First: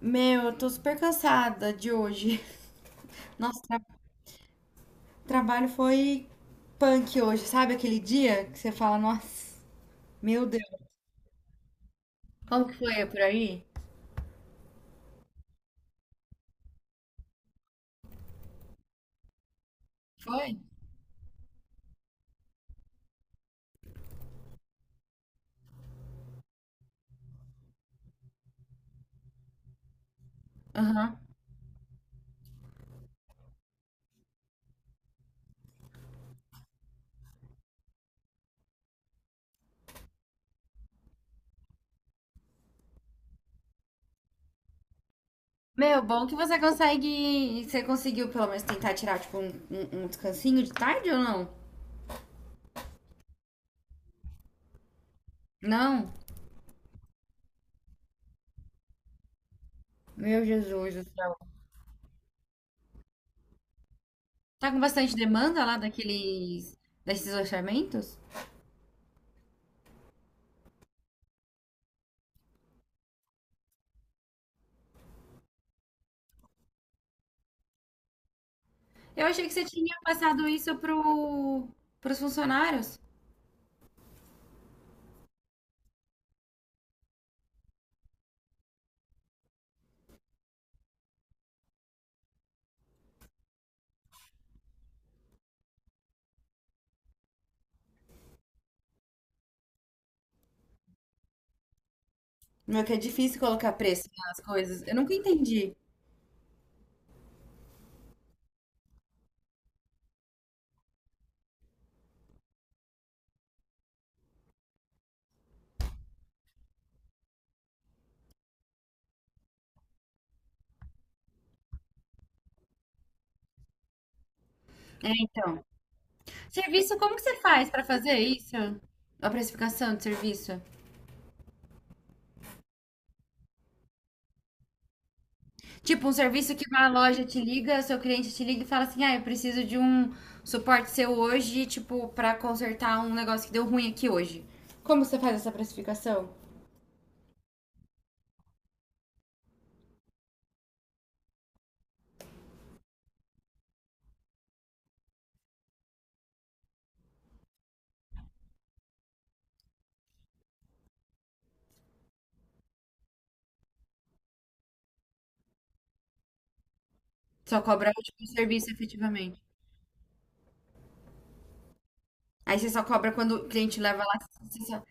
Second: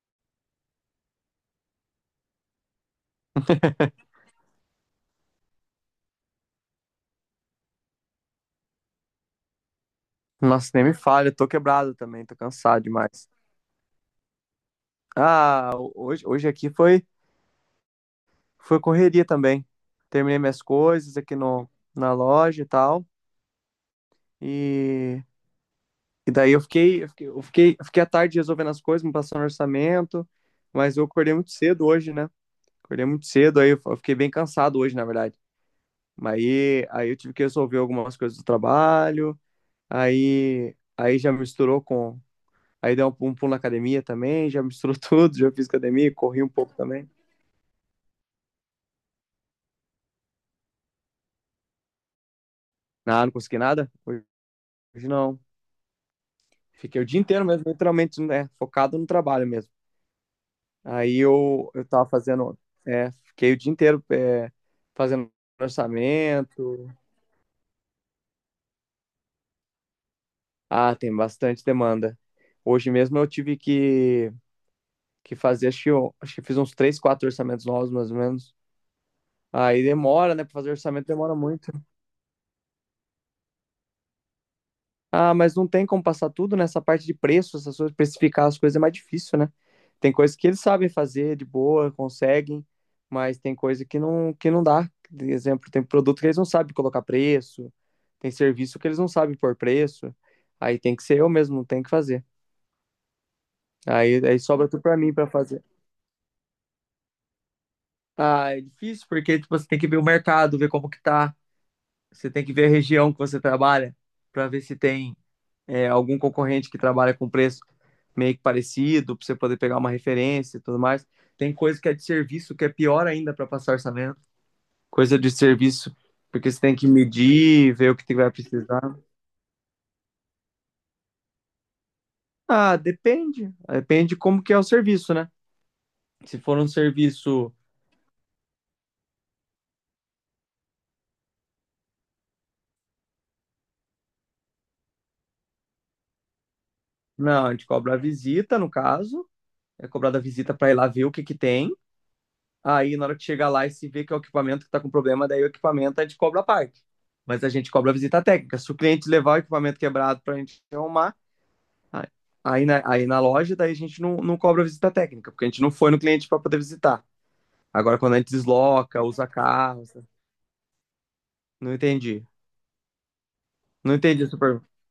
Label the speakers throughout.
Speaker 1: Meu, eu tô super cansada de hoje. Nossa, trabalho foi punk hoje. Sabe aquele dia que você fala, nossa, meu Deus.
Speaker 2: Nossa, nem me fale, eu tô quebrado também, tô
Speaker 1: Como que
Speaker 2: cansado
Speaker 1: foi por
Speaker 2: demais.
Speaker 1: aí?
Speaker 2: Ah, hoje aqui foi correria também. Terminei
Speaker 1: Foi?
Speaker 2: minhas coisas aqui no, na loja e tal. E, e daí eu fiquei a tarde resolvendo as coisas, me passando orçamento, mas eu
Speaker 1: Aham.
Speaker 2: acordei muito cedo hoje, né? Acordei muito cedo, aí eu fiquei bem cansado hoje, na verdade. Aí eu tive que resolver algumas coisas do trabalho, aí já misturou com. Aí dei um pulo na academia também, já misturou tudo, já fiz
Speaker 1: Meu,
Speaker 2: academia,
Speaker 1: bom que
Speaker 2: corri um
Speaker 1: você
Speaker 2: pouco também.
Speaker 1: consegue. Você conseguiu pelo menos tentar tirar, tipo, um descansinho de tarde ou não?
Speaker 2: Nada, não consegui nada? Hoje não.
Speaker 1: Não?
Speaker 2: Fiquei o dia inteiro mesmo, literalmente, né, focado no trabalho mesmo.
Speaker 1: Meu Jesus do
Speaker 2: Aí
Speaker 1: céu.
Speaker 2: eu tava fazendo, fiquei o dia inteiro
Speaker 1: Tá com bastante
Speaker 2: fazendo
Speaker 1: demanda lá daqueles,
Speaker 2: orçamento.
Speaker 1: desses orçamentos?
Speaker 2: Ah, tem bastante demanda. Hoje mesmo eu tive que fazer, acho que eu fiz uns três, quatro orçamentos novos, mais ou menos.
Speaker 1: Eu achei que você
Speaker 2: Aí
Speaker 1: tinha
Speaker 2: demora, né,
Speaker 1: passado
Speaker 2: pra fazer
Speaker 1: isso
Speaker 2: orçamento demora muito.
Speaker 1: pros funcionários.
Speaker 2: Ah, mas não tem como passar tudo nessa parte de preço, essas coisas, precificar as coisas é mais difícil, né? Tem coisas que eles sabem fazer de boa, conseguem, mas tem coisa que não dá. Por exemplo, tem produto que eles não sabem colocar preço, tem serviço que eles não sabem pôr preço, aí tem que ser eu mesmo, tem que fazer.
Speaker 1: Meu, que é difícil colocar preço
Speaker 2: Aí
Speaker 1: nas
Speaker 2: sobra
Speaker 1: coisas.
Speaker 2: tudo
Speaker 1: Eu
Speaker 2: pra
Speaker 1: nunca
Speaker 2: mim pra fazer.
Speaker 1: entendi.
Speaker 2: Ah, é difícil porque tipo, você tem que ver o mercado, ver como que tá, você tem que ver a região que você trabalha pra ver se tem algum concorrente que trabalha com preço meio que parecido, para você poder pegar uma referência e tudo mais. Tem coisa que é de serviço, que é pior ainda para passar orçamento.
Speaker 1: É,
Speaker 2: Coisa de
Speaker 1: então.
Speaker 2: serviço, porque você tem que
Speaker 1: Serviço, como que você faz
Speaker 2: medir,
Speaker 1: pra
Speaker 2: ver o
Speaker 1: fazer
Speaker 2: que vai
Speaker 1: isso?
Speaker 2: precisar.
Speaker 1: A precificação de serviço.
Speaker 2: Ah, depende. Depende de como que é o serviço, né?
Speaker 1: Tipo, um
Speaker 2: Se
Speaker 1: serviço
Speaker 2: for
Speaker 1: que
Speaker 2: um
Speaker 1: uma loja te
Speaker 2: serviço,
Speaker 1: liga, seu cliente te liga e fala assim: ah, eu preciso de um suporte seu hoje, tipo, pra consertar um negócio que deu ruim aqui hoje. Como você faz essa precificação?
Speaker 2: não, a gente cobra a visita, no caso, é cobrada a visita para ir lá ver o que que tem. Aí, na hora que chegar lá e se vê que é o equipamento que está com problema, daí o equipamento a gente cobra a parte. Mas a gente cobra a visita técnica. Se o cliente levar o equipamento quebrado para a gente arrumar, aí aí na loja, daí a gente não cobra a visita técnica, porque a gente não foi no cliente para poder visitar.
Speaker 1: Só cobra
Speaker 2: Agora, quando a
Speaker 1: tipo, o
Speaker 2: gente
Speaker 1: serviço
Speaker 2: desloca, usa
Speaker 1: efetivamente.
Speaker 2: carro, sabe? Não entendi.
Speaker 1: Aí você só cobra quando o cliente
Speaker 2: Não
Speaker 1: leva lá.
Speaker 2: entendi
Speaker 1: você
Speaker 2: super.
Speaker 1: só-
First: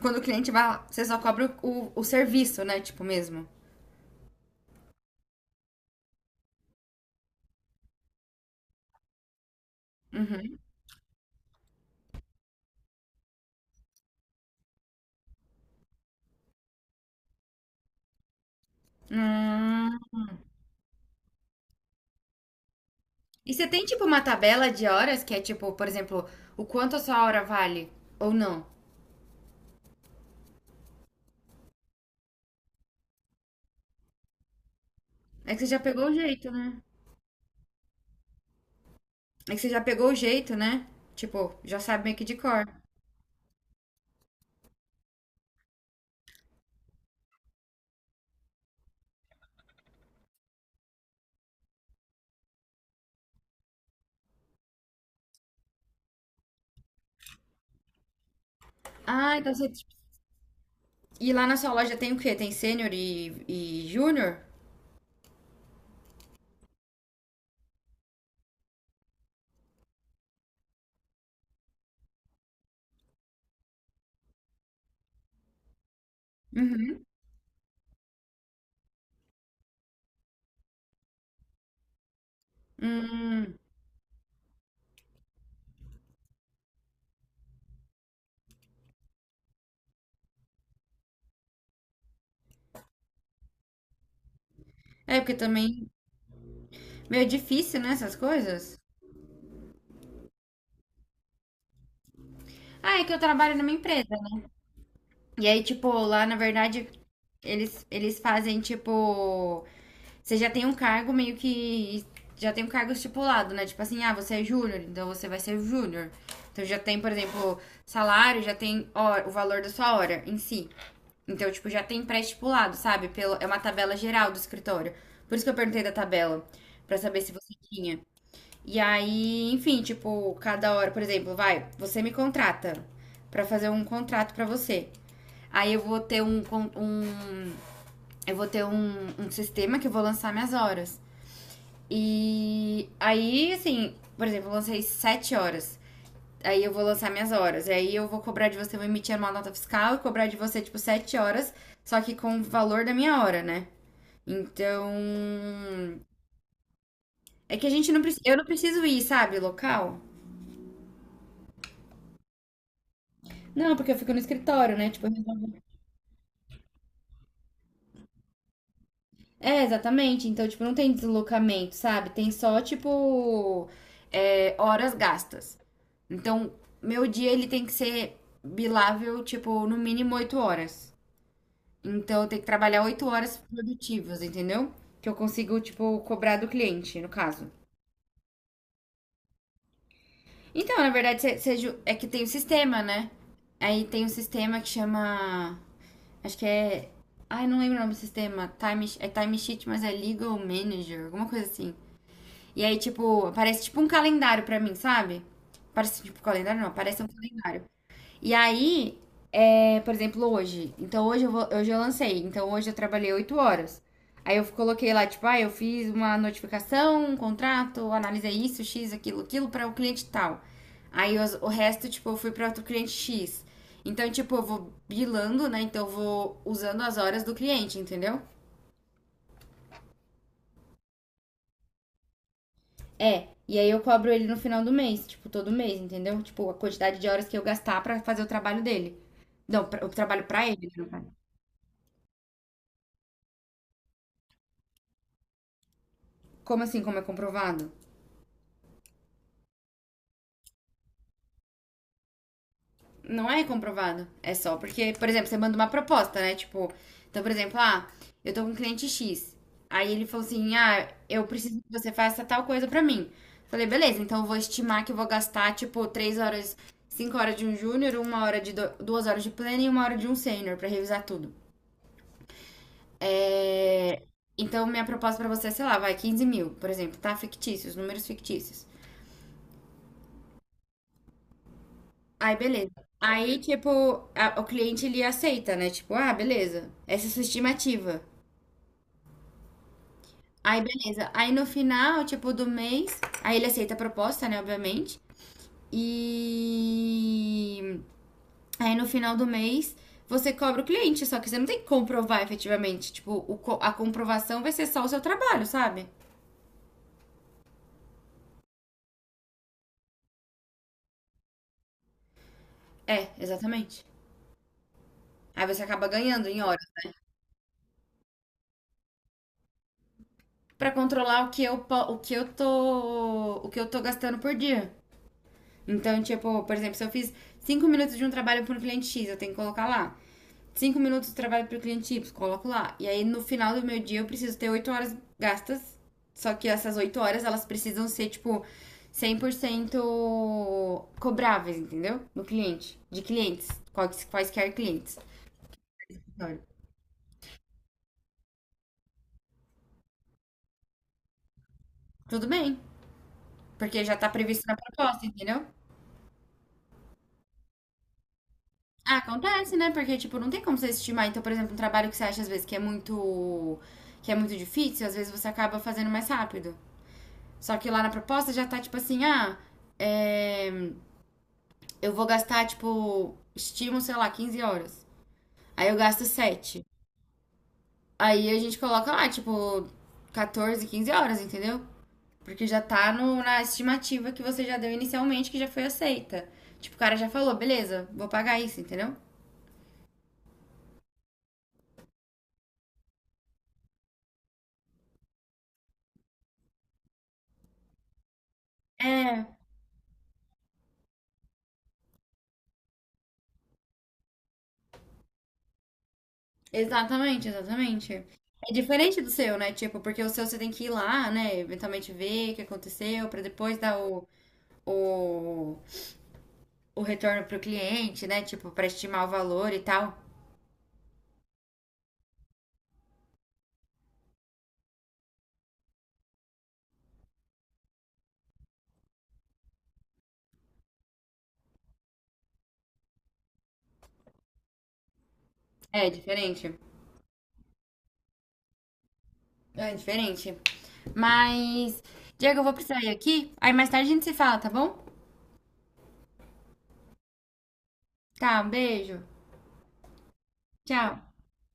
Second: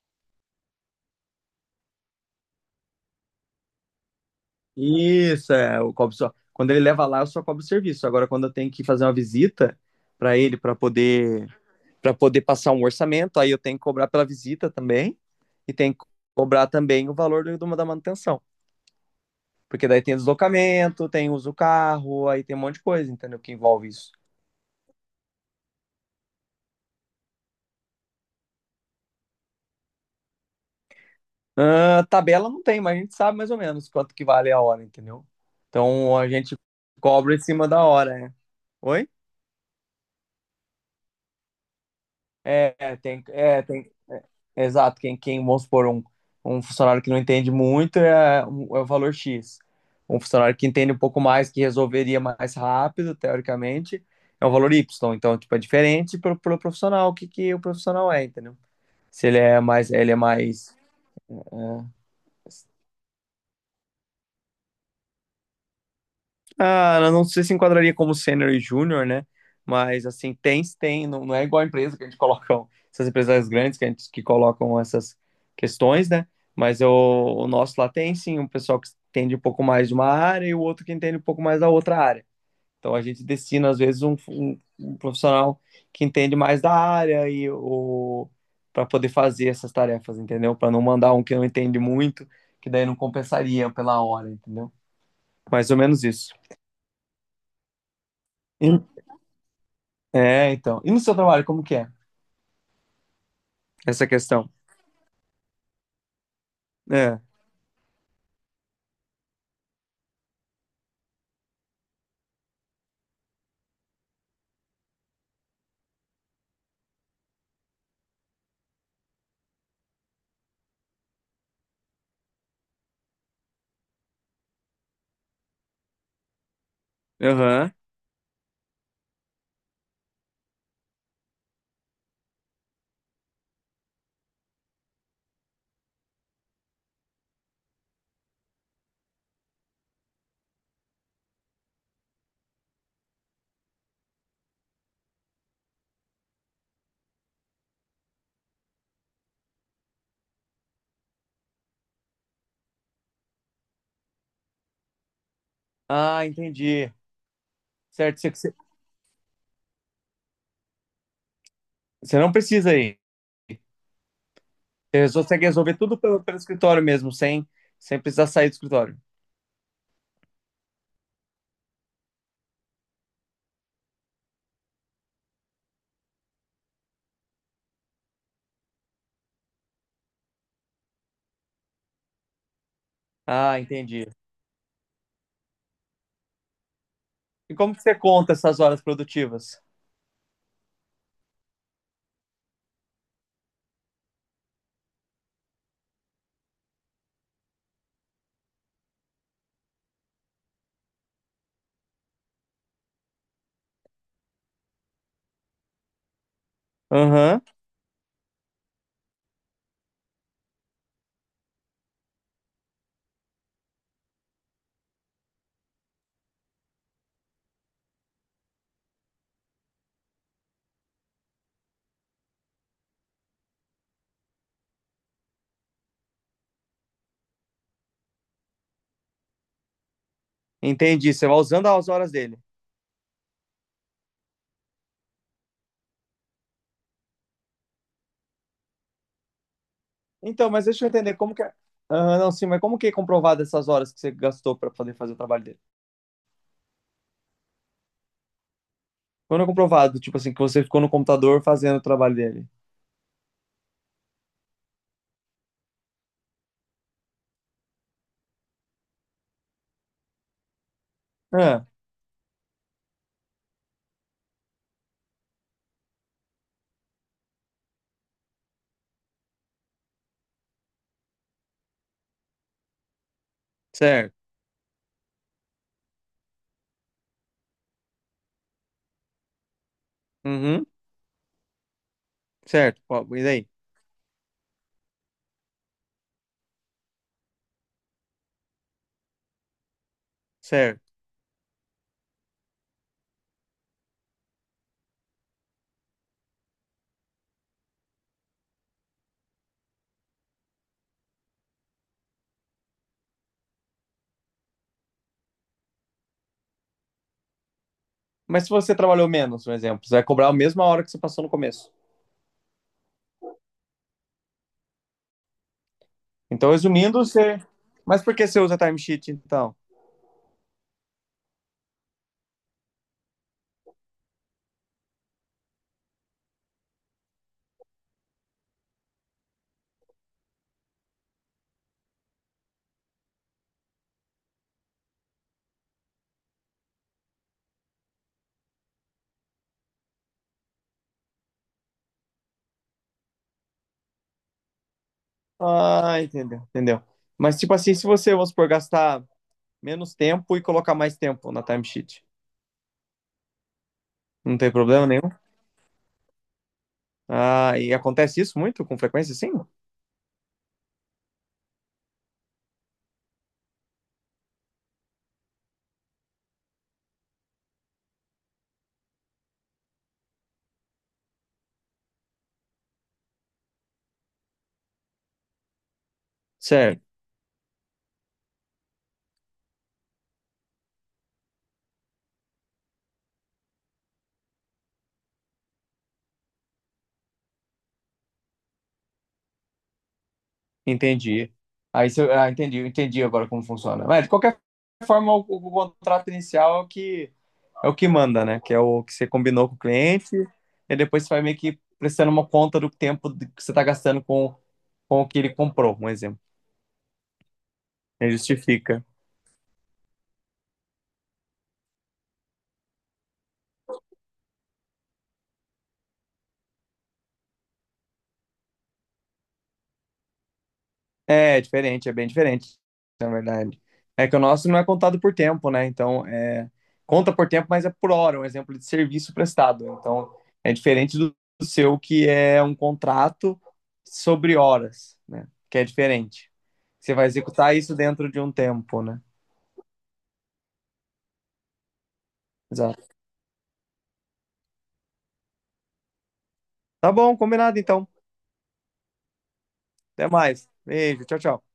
Speaker 1: Quando o cliente vai lá, você só cobra o serviço, né? Tipo, mesmo.
Speaker 2: Isso, é, eu cobro só. Quando ele leva lá, eu só cobro o serviço. Agora, quando eu tenho que fazer uma visita para ele, para poder passar um orçamento, aí eu tenho que cobrar pela visita também, e tenho que cobrar também o valor da manutenção. Porque
Speaker 1: Hum.
Speaker 2: daí tem deslocamento, tem uso do carro, aí tem um monte de coisa, entendeu?
Speaker 1: E
Speaker 2: Que
Speaker 1: você tem,
Speaker 2: envolve
Speaker 1: tipo,
Speaker 2: isso.
Speaker 1: uma tabela de horas que é, tipo, por exemplo, o quanto a sua hora vale ou não?
Speaker 2: Ah, tabela não tem, mas a gente sabe mais ou menos quanto que vale a hora, entendeu?
Speaker 1: É que você já pegou o
Speaker 2: Então a
Speaker 1: jeito,
Speaker 2: gente
Speaker 1: né?
Speaker 2: cobra em cima da hora, né? Oi?
Speaker 1: É que você já pegou o jeito, né? Tipo, já sabe meio que de cor.
Speaker 2: É, é, tem Exato, quem vamos supor, um funcionário que não entende muito é o valor X. Um funcionário que entende um pouco mais, que resolveria mais rápido, teoricamente, é o valor Y. Então, tipo, é diferente pro profissional, o que, que o profissional é, entendeu? Se
Speaker 1: Ah,
Speaker 2: ele
Speaker 1: então
Speaker 2: é
Speaker 1: você,
Speaker 2: mais,
Speaker 1: tipo,
Speaker 2: ele é mais
Speaker 1: e lá na sua
Speaker 2: é,
Speaker 1: loja tem o quê? Tem sênior e júnior?
Speaker 2: Ah, eu não sei se enquadraria como sênior e júnior, né? Mas assim, tem, tem, não, não é igual a empresa que a gente coloca, essas empresas grandes que colocam essas questões, né? Mas o nosso lá tem sim um pessoal que entende um pouco mais de uma área e o outro que entende um pouco mais da outra área. Então a gente
Speaker 1: Hum.
Speaker 2: destina, às vezes, um profissional que entende mais da área e o para poder fazer essas tarefas, entendeu? Para não mandar um que não entende muito, que daí não compensaria pela hora, entendeu?
Speaker 1: É, porque
Speaker 2: Mais ou
Speaker 1: também.
Speaker 2: menos isso.
Speaker 1: Meio difícil, né? Essas coisas.
Speaker 2: É, então. E no seu trabalho, como que é
Speaker 1: Ah, é que eu trabalho numa
Speaker 2: essa
Speaker 1: empresa, né?
Speaker 2: questão?
Speaker 1: E aí, tipo, lá na verdade,
Speaker 2: É.
Speaker 1: eles fazem, tipo. Você já tem um cargo meio que. Já tem um cargo estipulado, né? Tipo assim, ah, você é júnior, então você vai ser júnior. Então já tem, por exemplo, salário, já tem o valor da sua hora em si. Então, tipo, já tem pré-estipulado, sabe? Pelo, é uma tabela geral do escritório. Por isso que eu perguntei da tabela, pra saber se você
Speaker 2: Aham.
Speaker 1: tinha. E aí, enfim, tipo, cada hora, por exemplo, vai, você me contrata pra fazer um contrato pra você. Aí eu vou ter um, um eu vou ter um, um sistema que eu vou lançar minhas horas. E aí, assim, por exemplo, eu lancei 7 horas. Aí eu vou lançar minhas horas. E aí eu vou cobrar de você, vou emitir uma nota fiscal e cobrar de você, tipo, 7 horas, só que com o valor da minha hora, né? Então.
Speaker 2: Ah, entendi.
Speaker 1: É que a gente não
Speaker 2: Certo,
Speaker 1: precisa.
Speaker 2: você
Speaker 1: Eu não
Speaker 2: você-
Speaker 1: preciso ir, sabe, local?
Speaker 2: você não precisa ir.
Speaker 1: Não, porque eu fico no escritório, né?
Speaker 2: Você consegue resolver tudo pelo escritório mesmo, sem precisar sair do escritório.
Speaker 1: É, exatamente. Então, tipo, não tem deslocamento, sabe? Tem só, tipo, horas gastas. Então, meu dia ele tem que ser bilável, tipo, no mínimo 8 horas. Então, eu tenho que trabalhar 8 horas
Speaker 2: Ah, entendi.
Speaker 1: produtivas, entendeu? Que eu consigo, tipo, cobrar do cliente, no caso.
Speaker 2: E como que você conta essas horas produtivas?
Speaker 1: Então, na verdade, é que tem o sistema, né? Aí tem um sistema que chama. Acho que é. Ai, não lembro o nome do sistema. Time, é Time Sheet, mas é Legal Manager, alguma coisa assim. E aí, tipo, parece tipo um calendário pra mim, sabe? Parece tipo calendário, não, parece um
Speaker 2: Aham,
Speaker 1: calendário. E aí, por exemplo, hoje. Então, hoje eu lancei. Então, hoje eu trabalhei 8 horas. Aí eu coloquei lá, tipo, ah, eu fiz uma notificação, um contrato, analisei isso, X, aquilo, aquilo, para o cliente tal. Aí o resto, tipo, eu fui para outro cliente X. Então, tipo, eu vou bilando, né? Então, eu vou usando as horas do cliente, entendeu?
Speaker 2: entendi. Você vai usando as horas dele.
Speaker 1: É, e aí eu cobro ele no final do mês, tipo, todo mês, entendeu? Tipo, a quantidade de horas que eu gastar pra fazer o trabalho dele. Não, o trabalho pra
Speaker 2: Então, mas
Speaker 1: ele, né,
Speaker 2: deixa
Speaker 1: no
Speaker 2: eu
Speaker 1: caso.
Speaker 2: entender como que é. Aham, não, sim, mas como que é comprovado essas horas que você gastou para poder fazer o trabalho dele?
Speaker 1: Como assim, como é comprovado?
Speaker 2: Quando é comprovado, tipo assim, que você ficou no computador fazendo o trabalho dele.
Speaker 1: Não é comprovado. É só porque, por exemplo, você manda uma proposta, né? Tipo, então, por exemplo, ah, eu tô com um cliente X. Aí ele falou assim: ah, eu preciso
Speaker 2: Ah,
Speaker 1: que você faça tal coisa pra mim. Falei, beleza, então eu vou estimar que eu vou gastar, tipo, 3 horas, 5 horas de um júnior, uma hora de do, 2 horas de pleno e 1 hora de um sênior pra revisar tudo. É,
Speaker 2: certo.
Speaker 1: Então, minha proposta pra você é, sei lá, vai 15 mil, por exemplo, tá? Fictícios, números fictícios.
Speaker 2: Uhum.
Speaker 1: Aí, beleza.
Speaker 2: Certo, ó, e
Speaker 1: Aí,
Speaker 2: daí?
Speaker 1: tipo, o cliente ele aceita, né? Tipo, ah, beleza, essa é a sua estimativa. Aí,
Speaker 2: Certo.
Speaker 1: beleza. Aí, no final, tipo, do mês, aí ele aceita a proposta, né? Obviamente. E aí no final do mês você cobra o cliente, só que você não tem que comprovar efetivamente. Tipo, a comprovação vai ser só o seu trabalho, sabe?
Speaker 2: Mas se você trabalhou menos, por exemplo, você vai cobrar a mesma hora que você passou no começo.
Speaker 1: É, exatamente. Aí você acaba ganhando em
Speaker 2: Então,
Speaker 1: hora.
Speaker 2: resumindo, você. Mas por que você usa timesheet, então?
Speaker 1: Para controlar o que eu o que eu tô gastando por dia. Então, tipo, por exemplo, se eu fiz 5 minutos de um trabalho para um cliente X, eu tenho que colocar lá. 5 minutos de trabalho para o cliente Y, coloco lá. E aí no final do meu dia eu preciso ter 8 horas gastas. Só que essas 8 horas elas precisam ser tipo 100% cobráveis, entendeu? No cliente, de clientes, quaisquer clientes.
Speaker 2: Ah, entendeu, entendeu. Mas, tipo assim, se você, vamos supor, gastar menos tempo e colocar mais tempo na timesheet,
Speaker 1: Tudo bem, porque já tá
Speaker 2: não
Speaker 1: previsto
Speaker 2: tem
Speaker 1: na
Speaker 2: problema
Speaker 1: proposta,
Speaker 2: nenhum?
Speaker 1: entendeu?
Speaker 2: Ah, e acontece isso muito com frequência, sim?
Speaker 1: Acontece, né? Porque, tipo, não tem como você estimar. Então, por exemplo, um trabalho que você acha às vezes que é muito difícil, às vezes você acaba fazendo mais rápido. Só que lá na proposta já tá tipo assim, ah, é, eu vou gastar, tipo, estimo, sei lá, 15 horas. Aí eu gasto sete.
Speaker 2: Certo.
Speaker 1: Aí a gente coloca lá, tipo, 14, 15 horas, entendeu? Porque já tá no, na estimativa que você já deu inicialmente, que já foi aceita. Tipo, o cara já falou, beleza, vou pagar isso, entendeu?
Speaker 2: Entendi. Aí se eu, ah, entendi, eu entendi agora como funciona. Mas, de qualquer forma, o contrato inicial é o que manda, né? Que é o que você
Speaker 1: É,
Speaker 2: combinou com o cliente, e depois você vai meio que prestando uma conta do tempo que você está gastando com o que ele comprou, um exemplo.
Speaker 1: Exatamente, exatamente.
Speaker 2: Ele
Speaker 1: É
Speaker 2: justifica.
Speaker 1: diferente do seu, né? Tipo, porque o seu você tem que ir lá, né? Eventualmente ver o que aconteceu, pra depois dar o, o retorno pro cliente, né? Tipo, pra estimar o valor e tal.
Speaker 2: É, diferente, é bem diferente, na verdade. É que o nosso não é contado por tempo, né? Então, conta por tempo, mas é por hora, um exemplo de serviço prestado. Então, é diferente do seu, que é um contrato sobre horas, né? Que é
Speaker 1: É
Speaker 2: diferente.
Speaker 1: diferente.
Speaker 2: Você vai executar isso dentro de um tempo, né?
Speaker 1: É diferente. Mas, Diego, eu vou precisar
Speaker 2: Exato.
Speaker 1: ir aqui. Aí mais tarde a gente se fala, tá bom?
Speaker 2: Tá bom, combinado então.
Speaker 1: Tá, um beijo.
Speaker 2: Até mais.
Speaker 1: Tchau.
Speaker 2: Beijo, tchau, tchau.